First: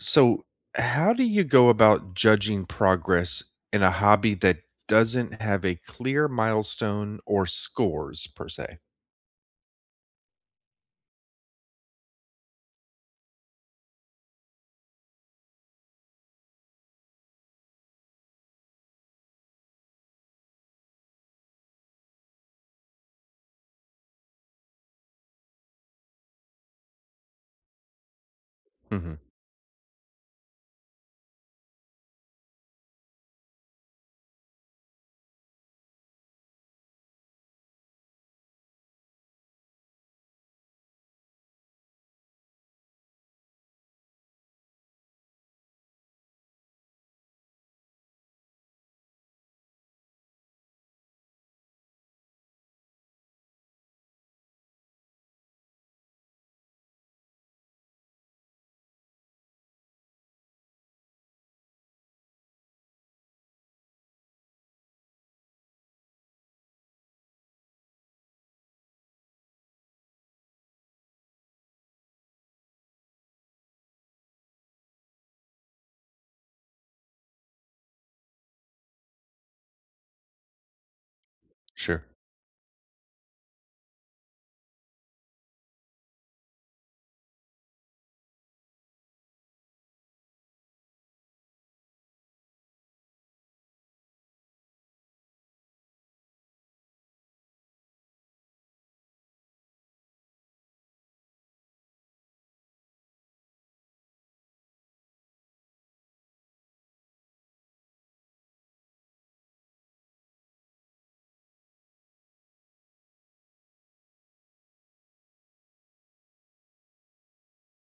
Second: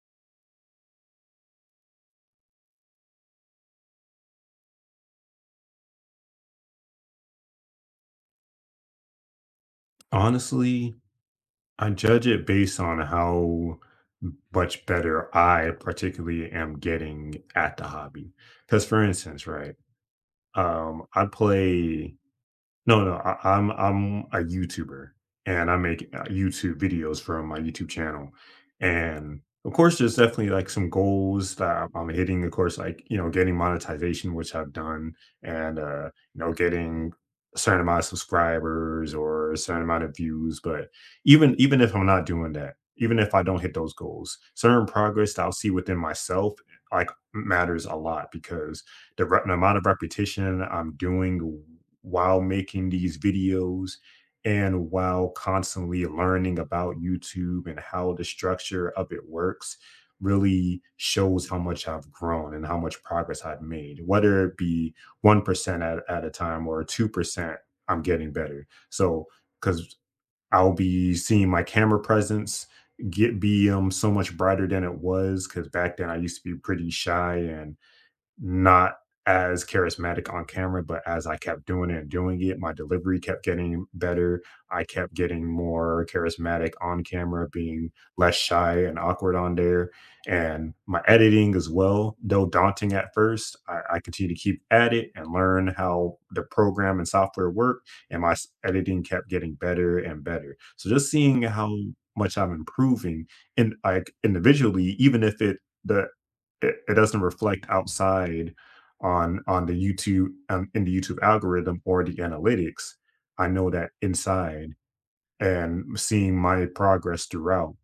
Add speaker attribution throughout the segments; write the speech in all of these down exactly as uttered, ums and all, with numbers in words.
Speaker 1: So, how do you go about judging progress in a hobby that doesn't have a clear milestone or scores per se?
Speaker 2: Honestly, I judge it based on how much better I particularly am getting at the hobby. Because for instance, right, um, I play no, no, no, I, I'm I'm a YouTuber, and I make uh, YouTube videos from my YouTube channel,
Speaker 1: hmm
Speaker 2: and of course, there's definitely like some goals that I'm I'm hitting. Of course, like you know, getting monetization, which I've done, and uh, you know, getting a certain amount of subscribers or a certain amount of views. But even even if I'm not doing that, even if I don't hit those goals, certain progress that I'll see within myself like matters a lot because the, re- the amount of repetition I'm doing while making these videos and while constantly learning about YouTube and how the structure of it works really shows how much I've grown and how much progress I've made, whether it be one percent at, at a time or two percent, I'm getting better. So, because I'll be seeing my camera presence get be um so much brighter than it was, because back then I used to be pretty shy and not as charismatic on camera, but as I kept doing it
Speaker 1: Sure.
Speaker 2: and doing it, my delivery kept getting better. I kept getting more charismatic on camera, being less shy and awkward on there. And my editing as well, though daunting at first, I, I continue to keep at it and learn how the program and software work. And my s- editing kept getting better and better. So just seeing how much I'm improving in, like, individually, even if it the it, it doesn't reflect outside on on the YouTube um, in the YouTube algorithm or the analytics. I know that inside and seeing my progress throughout,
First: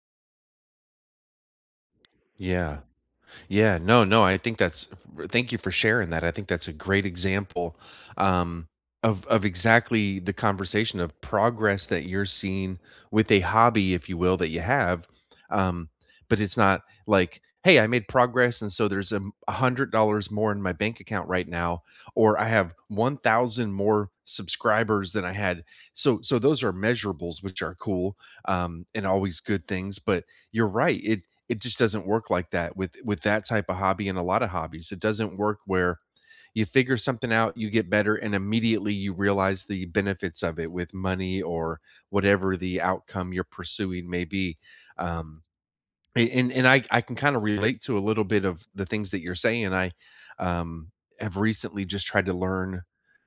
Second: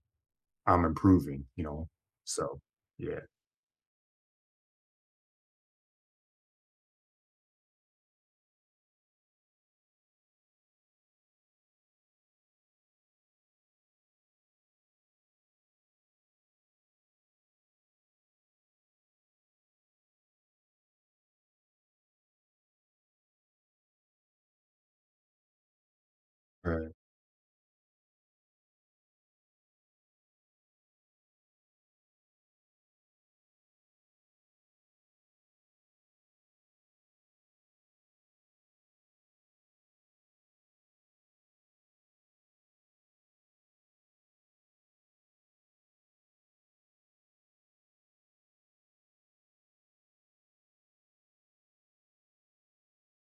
Speaker 2: I'm improving. You know, so
Speaker 1: Yeah.
Speaker 2: yeah.
Speaker 1: Yeah, no, no, I think that's thank you for sharing that. I think that's a great example um, of of exactly the conversation of progress that you're seeing with a hobby, if you will, that you have. Um, but it's not like, hey, I made progress, and so there's a m- a hundred dollars more in my bank account right now, or I have one thousand more subscribers than I had. So, so those are
Speaker 2: Right.
Speaker 1: measurables, which are cool, um, and always good things. But you're right. It it just doesn't work like that with with that type of hobby and a lot of hobbies. It doesn't work where you figure something out, you get better, and immediately you realize the benefits of it with money or whatever the outcome you're pursuing may be. Um, a- and and I I can kind of relate to a little bit of the things that you're saying. I um have recently just tried to learn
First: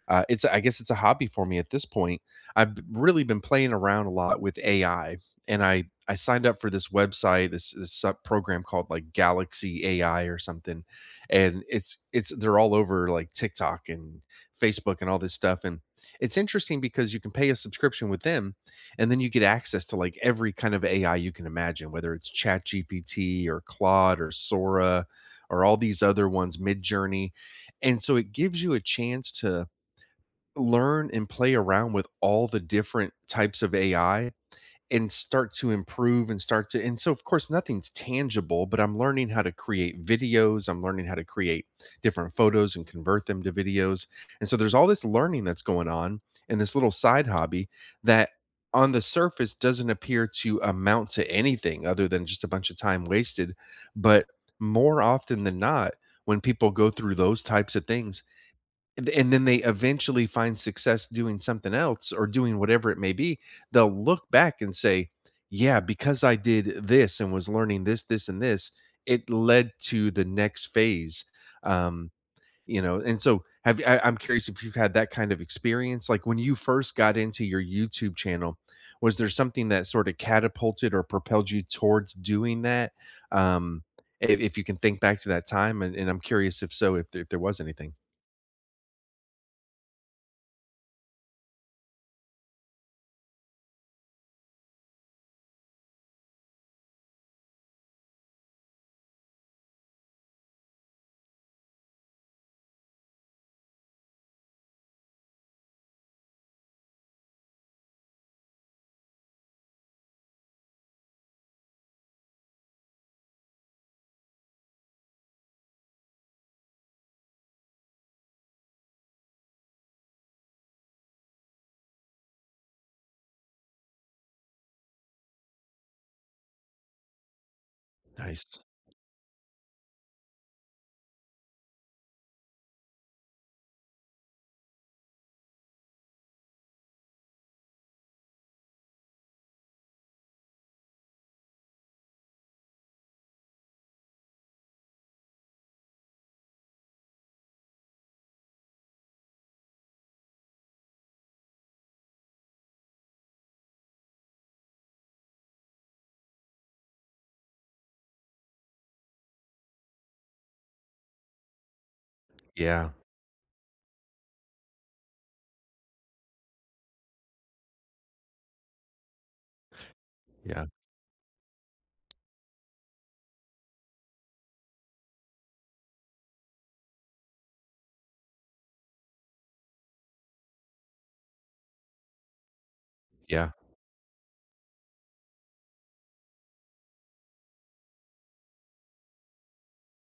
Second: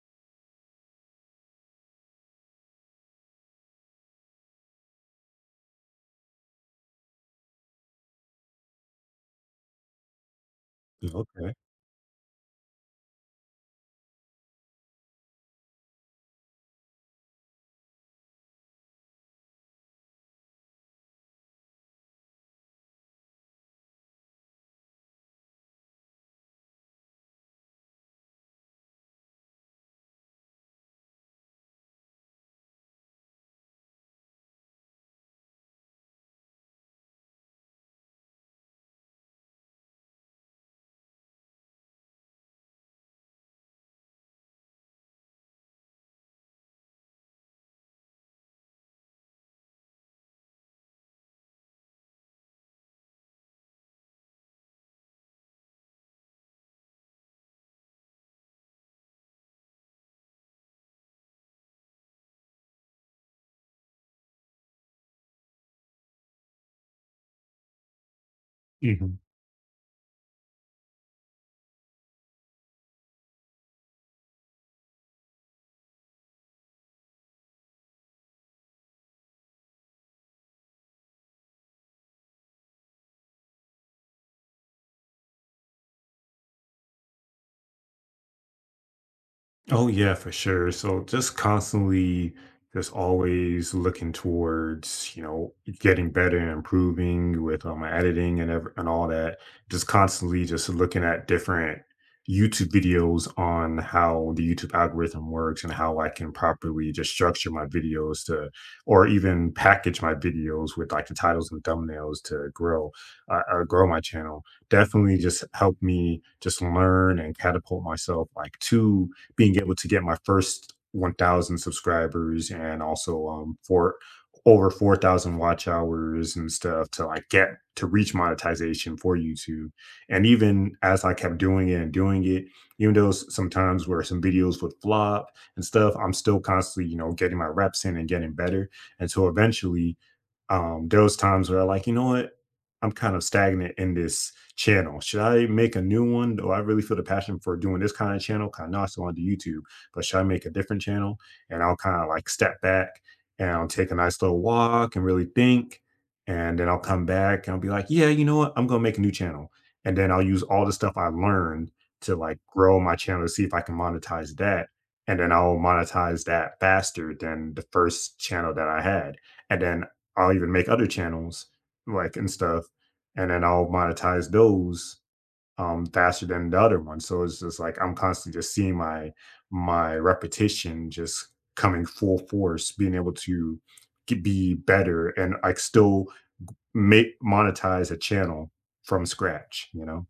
Speaker 1: uh it's I guess it's a hobby for me at this point. I've b- really been playing around a lot with A I, and I I signed up for this website, this this sub program called like Galaxy A I or something,
Speaker 2: Okay.
Speaker 1: and it's it's they're all over like TikTok and Facebook and all this stuff. And it's interesting because you can pay a subscription with them, and then you get access to like every kind of A I you can imagine, whether it's ChatGPT or Claude or Sora or all these other ones, Midjourney. And so it gives you a chance to learn and play around with all the different types of A I and start to improve and start to and so of course nothing's tangible, but I'm learning how to create videos, I'm learning how to create different photos and convert them to videos. And so there's all this learning that's going on in this little side hobby that on the surface doesn't appear to amount to anything other than just a bunch of time wasted. But more often than not, when people go through those types of things, and and then they eventually find success doing something else or doing whatever it may be, they'll look back and say, "Yeah, because I did this and was learning this, this, and this,
Speaker 2: Mhm.
Speaker 1: it led to the next phase." Um, you know, and so have I, I'm curious if you've had that kind of experience. Like when you first got into your YouTube channel, was there something that sort of catapulted or propelled you towards doing that? Um, if, if you can think back to that time, and, and I'm curious if so, if there, if there was anything.
Speaker 2: Oh yeah, for sure. So just constantly just always looking towards, you know, getting better and improving with um, my editing and ev- and all that. Just constantly just looking at different YouTube videos on how the YouTube algorithm works and how I can properly just structure my videos to, or even package my videos with, like, the titles and thumbnails to grow, uh, uh, grow my channel. Definitely just help me just learn and catapult myself like to being able to get my first one thousand subscribers and also um, for over four thousand watch hours and stuff to like get to reach
Speaker 1: Nice.
Speaker 2: monetization for YouTube. And even as I kept doing it and doing it, even though s- sometimes where some videos would flop and stuff, I'm still constantly, you know, getting my reps in and getting better. And so eventually, um, there was times where I like, you know what, I'm kind of stagnant in this channel. Should I make a new one? Do I really feel the passion for doing this kind of channel? 'Cause I know I still want to do YouTube, but should I make a different channel? And I'll kind of like step back and I'll take a nice little walk and really think. And then I'll come back and I'll be like, yeah, you know what? I'm going to make a new channel. And then I'll use all the stuff I learned to like grow
Speaker 1: Yeah,
Speaker 2: my channel to see if I can monetize that. And then I'll monetize that faster than the first channel that I had. And then I'll even
Speaker 1: yeah,
Speaker 2: make other channels like and stuff and then I'll monetize those um, faster than the other one. So it's just like I'm constantly just seeing my my repetition just coming full force, being able
Speaker 1: yeah.
Speaker 2: to get, be better and like still make monetize a channel from scratch. You know?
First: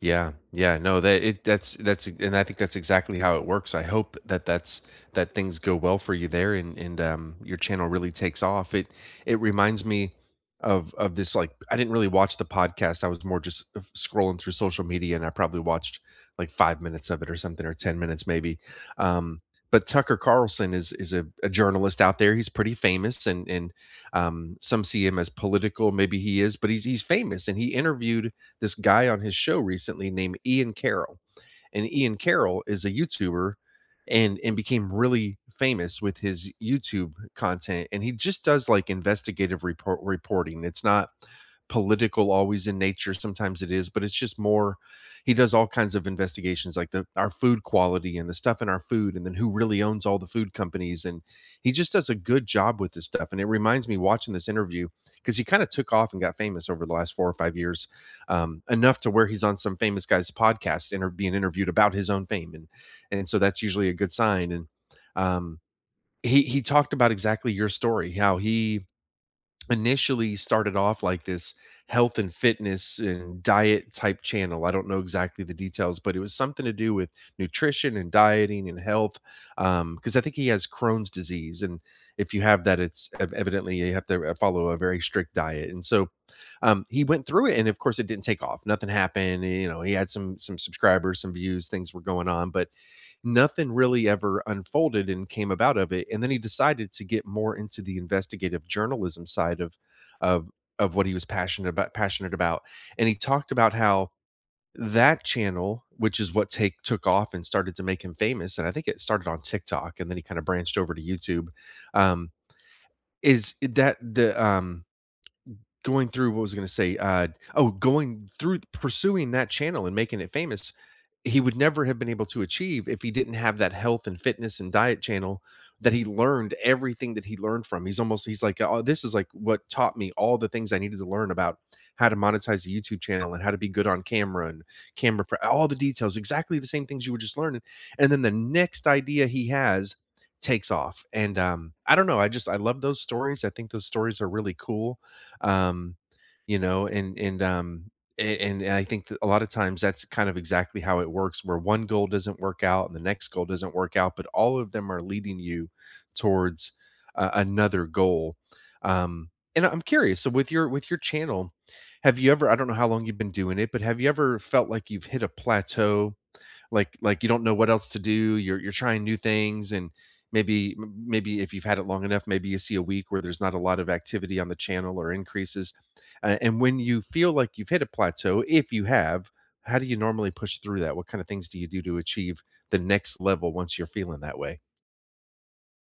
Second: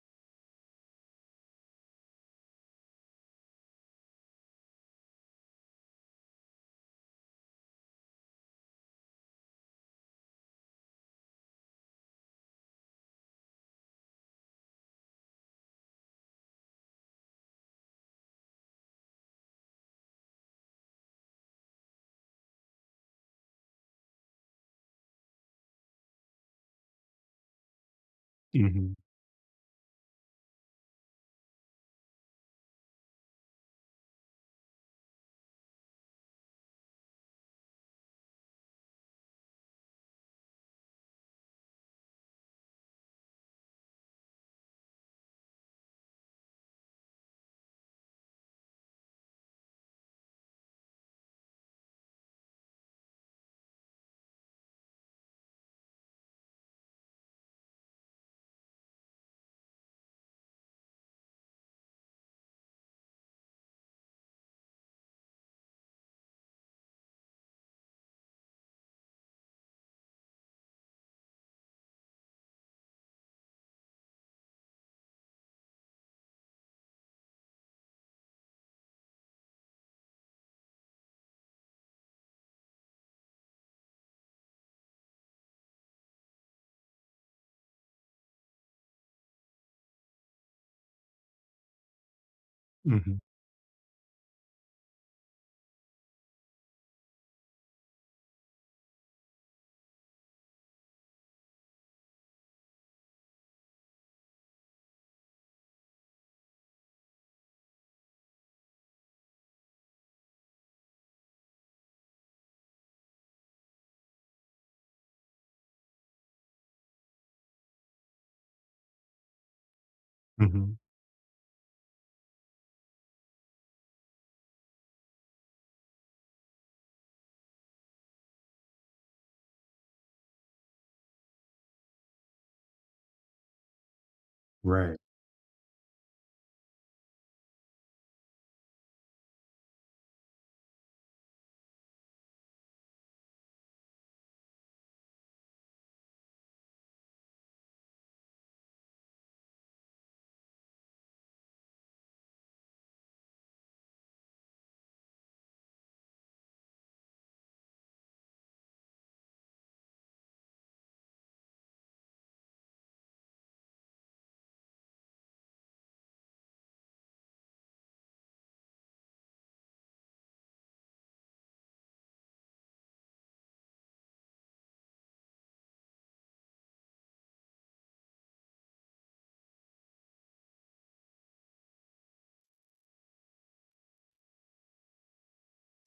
Speaker 1: Yeah, yeah, no, that it that's that's and I think that's exactly how it works. I hope that that's that things go well for you there, and and um, your channel really takes off. It it reminds me of of this like I didn't really watch the podcast. I was more just uh, scrolling through social media, and I probably watched like five minutes of it or something, or ten minutes maybe. Um, but Tucker Carlson is is a, a journalist out there. He's pretty famous, and and um, some see him as political. Maybe he is, but he's he's famous, and he interviewed this
Speaker 2: Hmm.
Speaker 1: guy on his show recently named Ian Carroll. And Ian Carroll is a YouTuber, and and became really famous with his YouTube content, and he just does like investigative report reporting. It's not political always in nature, sometimes it is, but it's just more he does all kinds of investigations, like the our food quality and the stuff in our food, and then who really owns all the food companies. And he just does a good job with this stuff, and it reminds me watching this interview because he kind of took off and got famous over the last four or five years, um, enough to where he's on some famous guy's podcast and are being interviewed about his own fame, and and so that's usually a good sign. And um, he he talked about exactly your story, how he initially started off like this health and fitness and diet type channel. I don't know exactly the details, but it was something to do with nutrition and dieting and health. Um, because I think he has Crohn's disease, and if you have that, it's ev- evidently you have to uh, follow a very strict diet. And so, um, he went through it, and of course, it didn't take off. Nothing happened. You know, he had some some subscribers, some views, things were going on, but
Speaker 2: Hmm.
Speaker 1: nothing really ever unfolded and came about of it. And then he decided to get more into the investigative journalism side of of of what he was passionate about, passionate about and he talked about how that channel, which is what take took off and started to make him famous. And I think it started on TikTok and then he kind of branched over to YouTube. Um is that the um going through what was I going to say uh oh Going through pursuing that channel and making it famous,
Speaker 2: Hmm.
Speaker 1: he would never have been able to achieve if he didn't have that health and fitness and diet channel, that he learned everything that he learned from. He's almost he's like, oh, this is like what taught me all the things I needed to learn about how to monetize the YouTube channel and how to be good on camera and
Speaker 2: Right.
Speaker 1: camera pre- all the details, exactly the same things you were just learning. And then the next idea he has takes off. And um, I don't know, I just I love those stories. I think those stories are really cool. Um, you know, and and um a- and and I think that a lot of times that's kind of exactly how it works, where one goal doesn't work out and the next goal doesn't work out, but all of them are leading you towards uh, another goal. Um, and I'm curious, so with your with your channel, have you ever? I don't know how long you've been doing it, but have you ever felt like you've hit a plateau, like like you don't know what else to do, you're you're trying new things, and maybe m maybe if you've had it long enough, maybe you see a week where there's not a lot of activity on the channel or increases, a and when you feel like you've hit a plateau, if you have, how do you normally push through that? What kind of things do you do to achieve the next level once you're feeling that way?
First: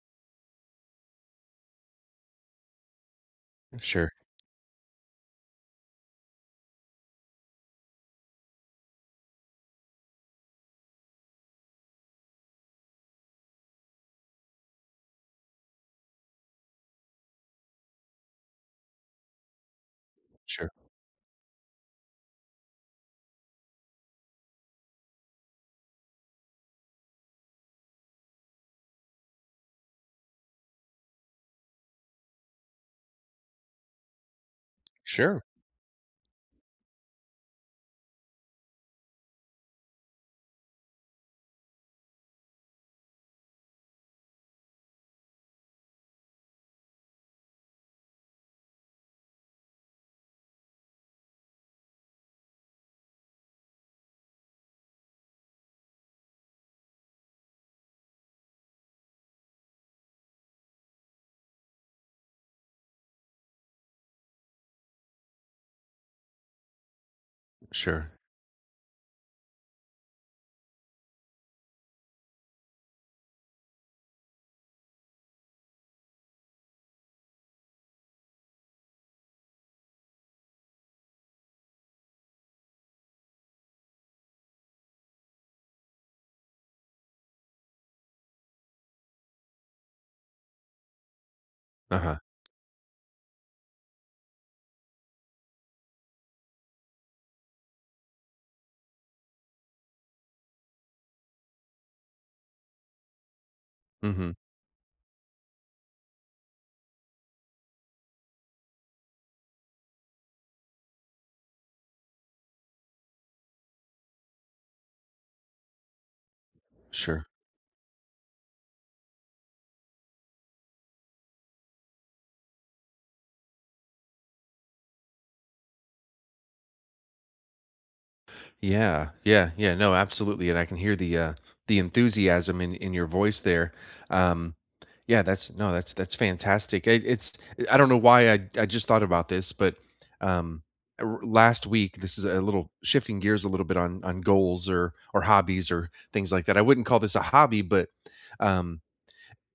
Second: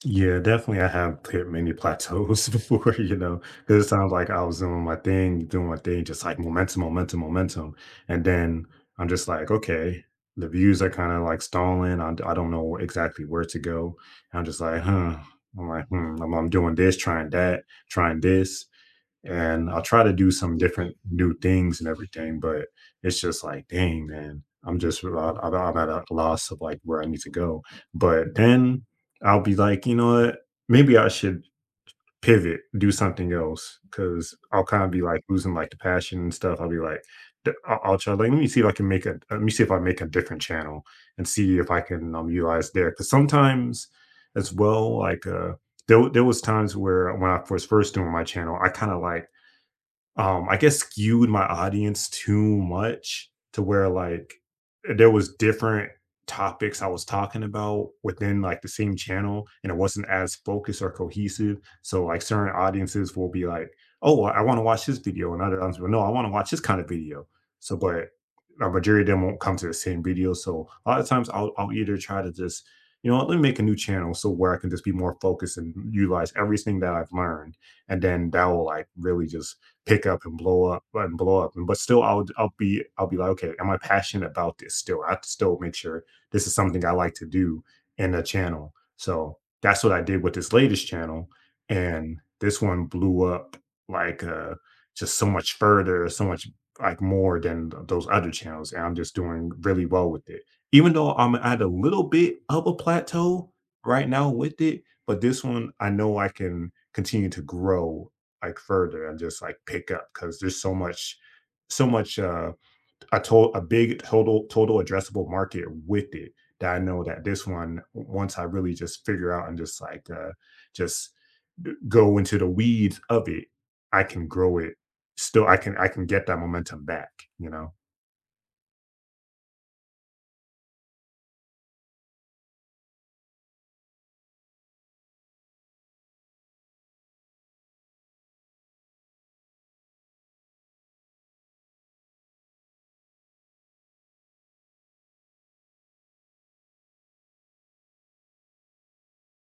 Speaker 2: Yeah, definitely. I have hit many plateaus before, you know, because it
Speaker 1: Sure,
Speaker 2: sounds like I was doing my thing, doing my thing, just like momentum, momentum, momentum. And then I'm just like, okay, the views are kind of like stalling. I, I don't know exactly where to go. And I'm just like, huh. I'm like, hmm, I'm, I'm doing this, trying that, trying this, and I try to do some
Speaker 1: sure,
Speaker 2: different new things and everything, but it's just like, dang, man, I'm just I, I- I'm at a loss of like where I need to go. But then I'll be like, you know what? Maybe I should pivot, do something else, because I'll kind of be like
Speaker 1: sure,
Speaker 2: losing like the passion and stuff. I'll be like, "D- I'll, I'll try. Like, let me see if I can make a. uh, Let me see if I make a different channel and see if I can um, utilize there. Because sometimes, as well, like uh, there w- there was times where when I was first doing my channel, I kind of like um, I guess skewed my audience too much to where like there was different topics I was talking about within like the same channel, and it wasn't as focused or cohesive. So like certain audiences will be like, oh, I want to watch this video. And other ones will, no, I want to watch this kind of video. So
Speaker 1: sure.
Speaker 2: but a majority of them won't come to the same video. So a lot of times I'll I'll either try to just, you know what, let me make a new channel so where I can just be more focused and utilize everything that I've learned. And then that will like really just pick up and blow up and blow up. And but still, I'll I'll be I'll be like, okay, am I passionate about this? Still, I still make sure this is something I like to do in the channel. So that's what I did with this latest channel,
Speaker 1: Uh-huh.
Speaker 2: and this one blew up like uh just so much further, so much like more than th- those other channels, and I'm just doing really well with it. Even though I'm at a little bit of a plateau right now
Speaker 1: Mhm.
Speaker 2: with it, but this one I know I can continue to grow like further and just like pick up because there's so much so much uh a total a big total total addressable market with it, that I know that
Speaker 1: Sure.
Speaker 2: this one, once I really just figure out and just like uh just d- go into the weeds of it, I can grow it. Still I can I can get that momentum back, you know.
Speaker 1: Yeah, yeah, yeah. No, absolutely, and I can hear the uh, the enthusiasm in in your voice there. Um, yeah, that's no, that's that's fantastic. It, it's I don't know why I I just thought about this, but um, r- last week, this is a little shifting gears a little bit on on goals or or hobbies or things like that. I wouldn't call this a hobby, but um,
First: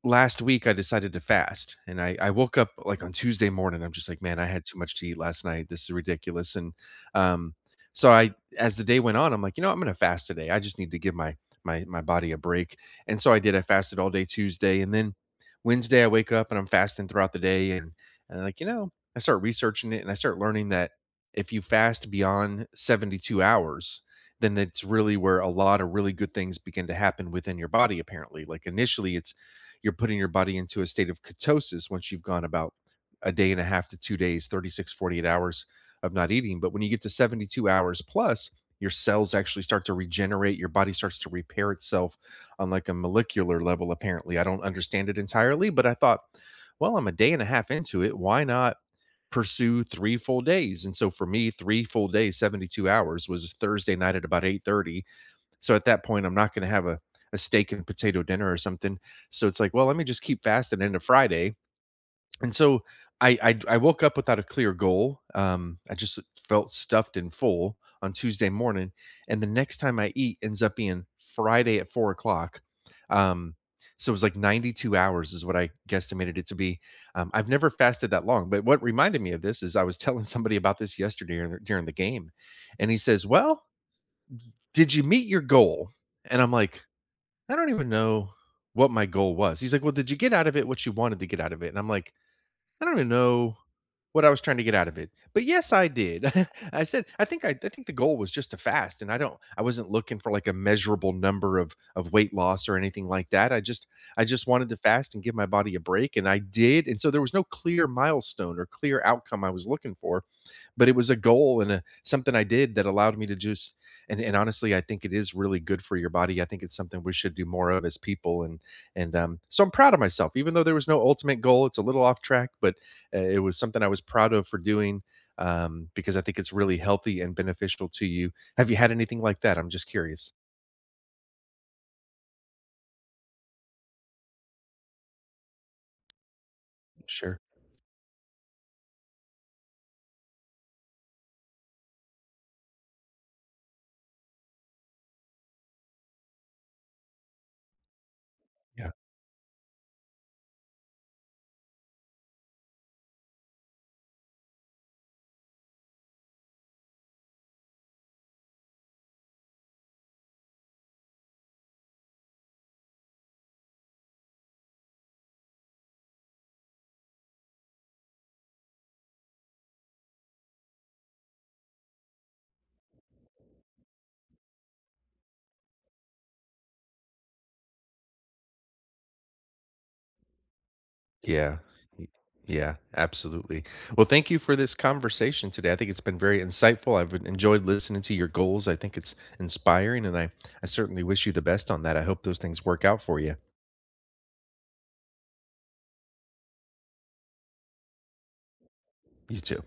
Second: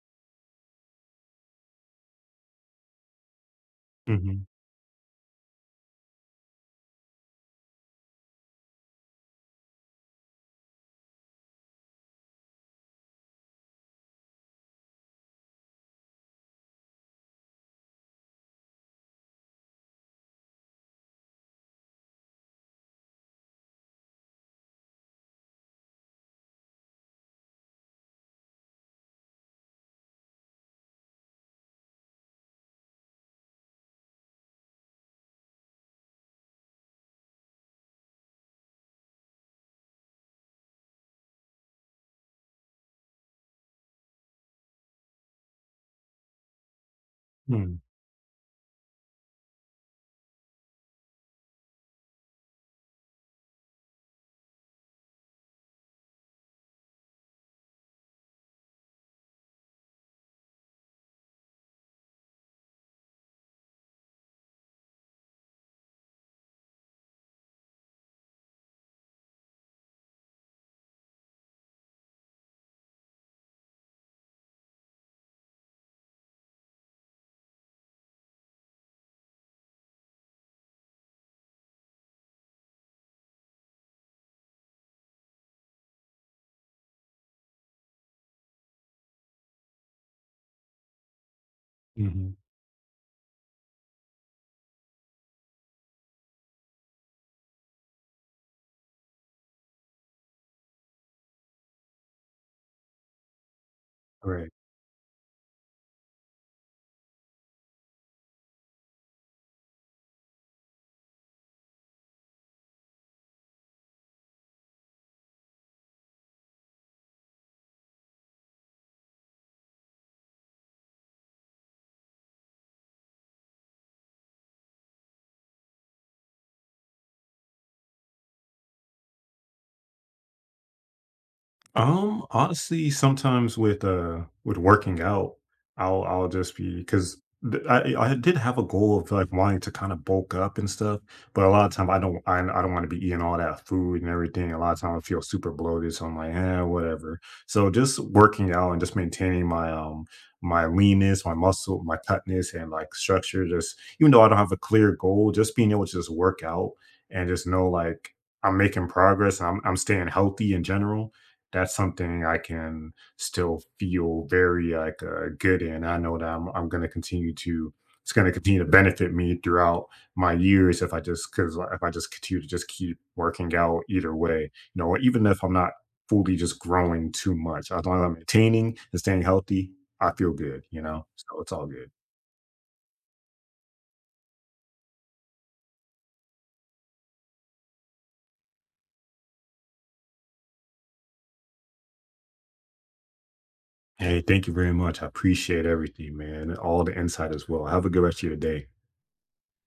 Speaker 1: last week I decided to fast, and I, I woke up like on Tuesday morning. I'm just like, man,
Speaker 2: Mm-hmm.
Speaker 1: I had too much to eat last night. This is ridiculous. And um, so I, as the day went on, I'm like, you know, I'm going to fast today. I just need to give my, my, my body a break. And so I did, I fasted all day Tuesday. And then Wednesday I wake up and I'm fasting throughout the day. And, and like, you know, I start researching it and I start learning that if you fast beyond seventy-two hours, then that's really where a lot of really good things begin to happen within your body. Apparently, like initially it's you're putting your body into a state of ketosis once you've gone about a day and a half to two days, thirty-six, forty-eight hours of not eating. But when you get to seventy-two hours plus, your cells actually start to regenerate. Your body starts to repair itself on like a molecular level, apparently. I don't understand it entirely, but I thought, well, I'm a day and a half into it. Why not pursue three full days? And so for me, three full days, seventy-two hours, was Thursday night at about eight thirty, so at that point, I'm not going to have a, a steak and potato dinner or something. So it's like, well, let me just keep fasting into Friday. And so I, I I woke up without a clear goal. Um, I just felt stuffed and full on Tuesday morning, and the next time I eat ends up being Friday at four o'clock. Um, so it was like ninety-two hours is what I guesstimated it to be. Um, I've never fasted that long, but what reminded me of this is I was telling somebody about this yesterday during during the game, and he says, "Well, did you meet your goal?" And I'm like, I don't even know what my goal was. He's like, "Well, did you get out of it what you wanted to get out of it?" And I'm like,
Speaker 2: Mm-hmm.
Speaker 1: "I don't even know what I was trying to get out of it." But yes, I did. I said, "I think I, I think the goal was just to fast." And I don't I wasn't looking for like a measurable number of of weight loss or anything like that. I just I just
Speaker 2: Right.
Speaker 1: wanted to fast and give my body a break, and I did. And so there was no clear milestone or clear outcome I was looking for, but it was a goal and a, something I did that allowed me to just and and honestly, I think it is really good for your body. I think it's something we should do more of as people, and and um, so I'm proud of myself. Even though there was no ultimate goal, it's a little off track, but uh, it was something I was proud of for doing, um, because I think it's really healthy and beneficial to you. Have you had anything like that? I'm just curious.
Speaker 2: Um, honestly, sometimes with uh with working out, I'll I'll just be, because
Speaker 1: Sure.
Speaker 2: I I did have a goal of like wanting to kind of bulk up and stuff, but a lot of time I don't I, I don't want to be eating all that food and everything. A lot of time I feel super bloated, so I'm like, eh, whatever. So just working out and
Speaker 1: Yeah.
Speaker 2: just maintaining my um my leanness, my muscle, my tightness, and like structure. Just even though I don't have a clear goal, just being able to just work out and just know like I'm making progress and I'm I'm staying healthy in general, that's something I can still feel very like uh, good in. I know that I'm I'm going to continue to, it's going to continue to benefit me throughout my years if I just, because if I just continue to just keep working out either way, you know, even if I'm not fully just growing too much, as long as I'm maintaining and staying healthy, I feel good, you know. So it's
Speaker 1: Yeah.
Speaker 2: all good.
Speaker 1: Y Yeah, absolutely. Well, thank you for this conversation today. I think it's been very insightful. I've enjoyed listening to your goals. I think it's inspiring, and I I certainly wish you the best on that. I hope those things work out for you.
Speaker 2: Hey, thank you very much. I appreciate everything, man, and all the insight as well. Have a good rest of your day.
Speaker 1: You too.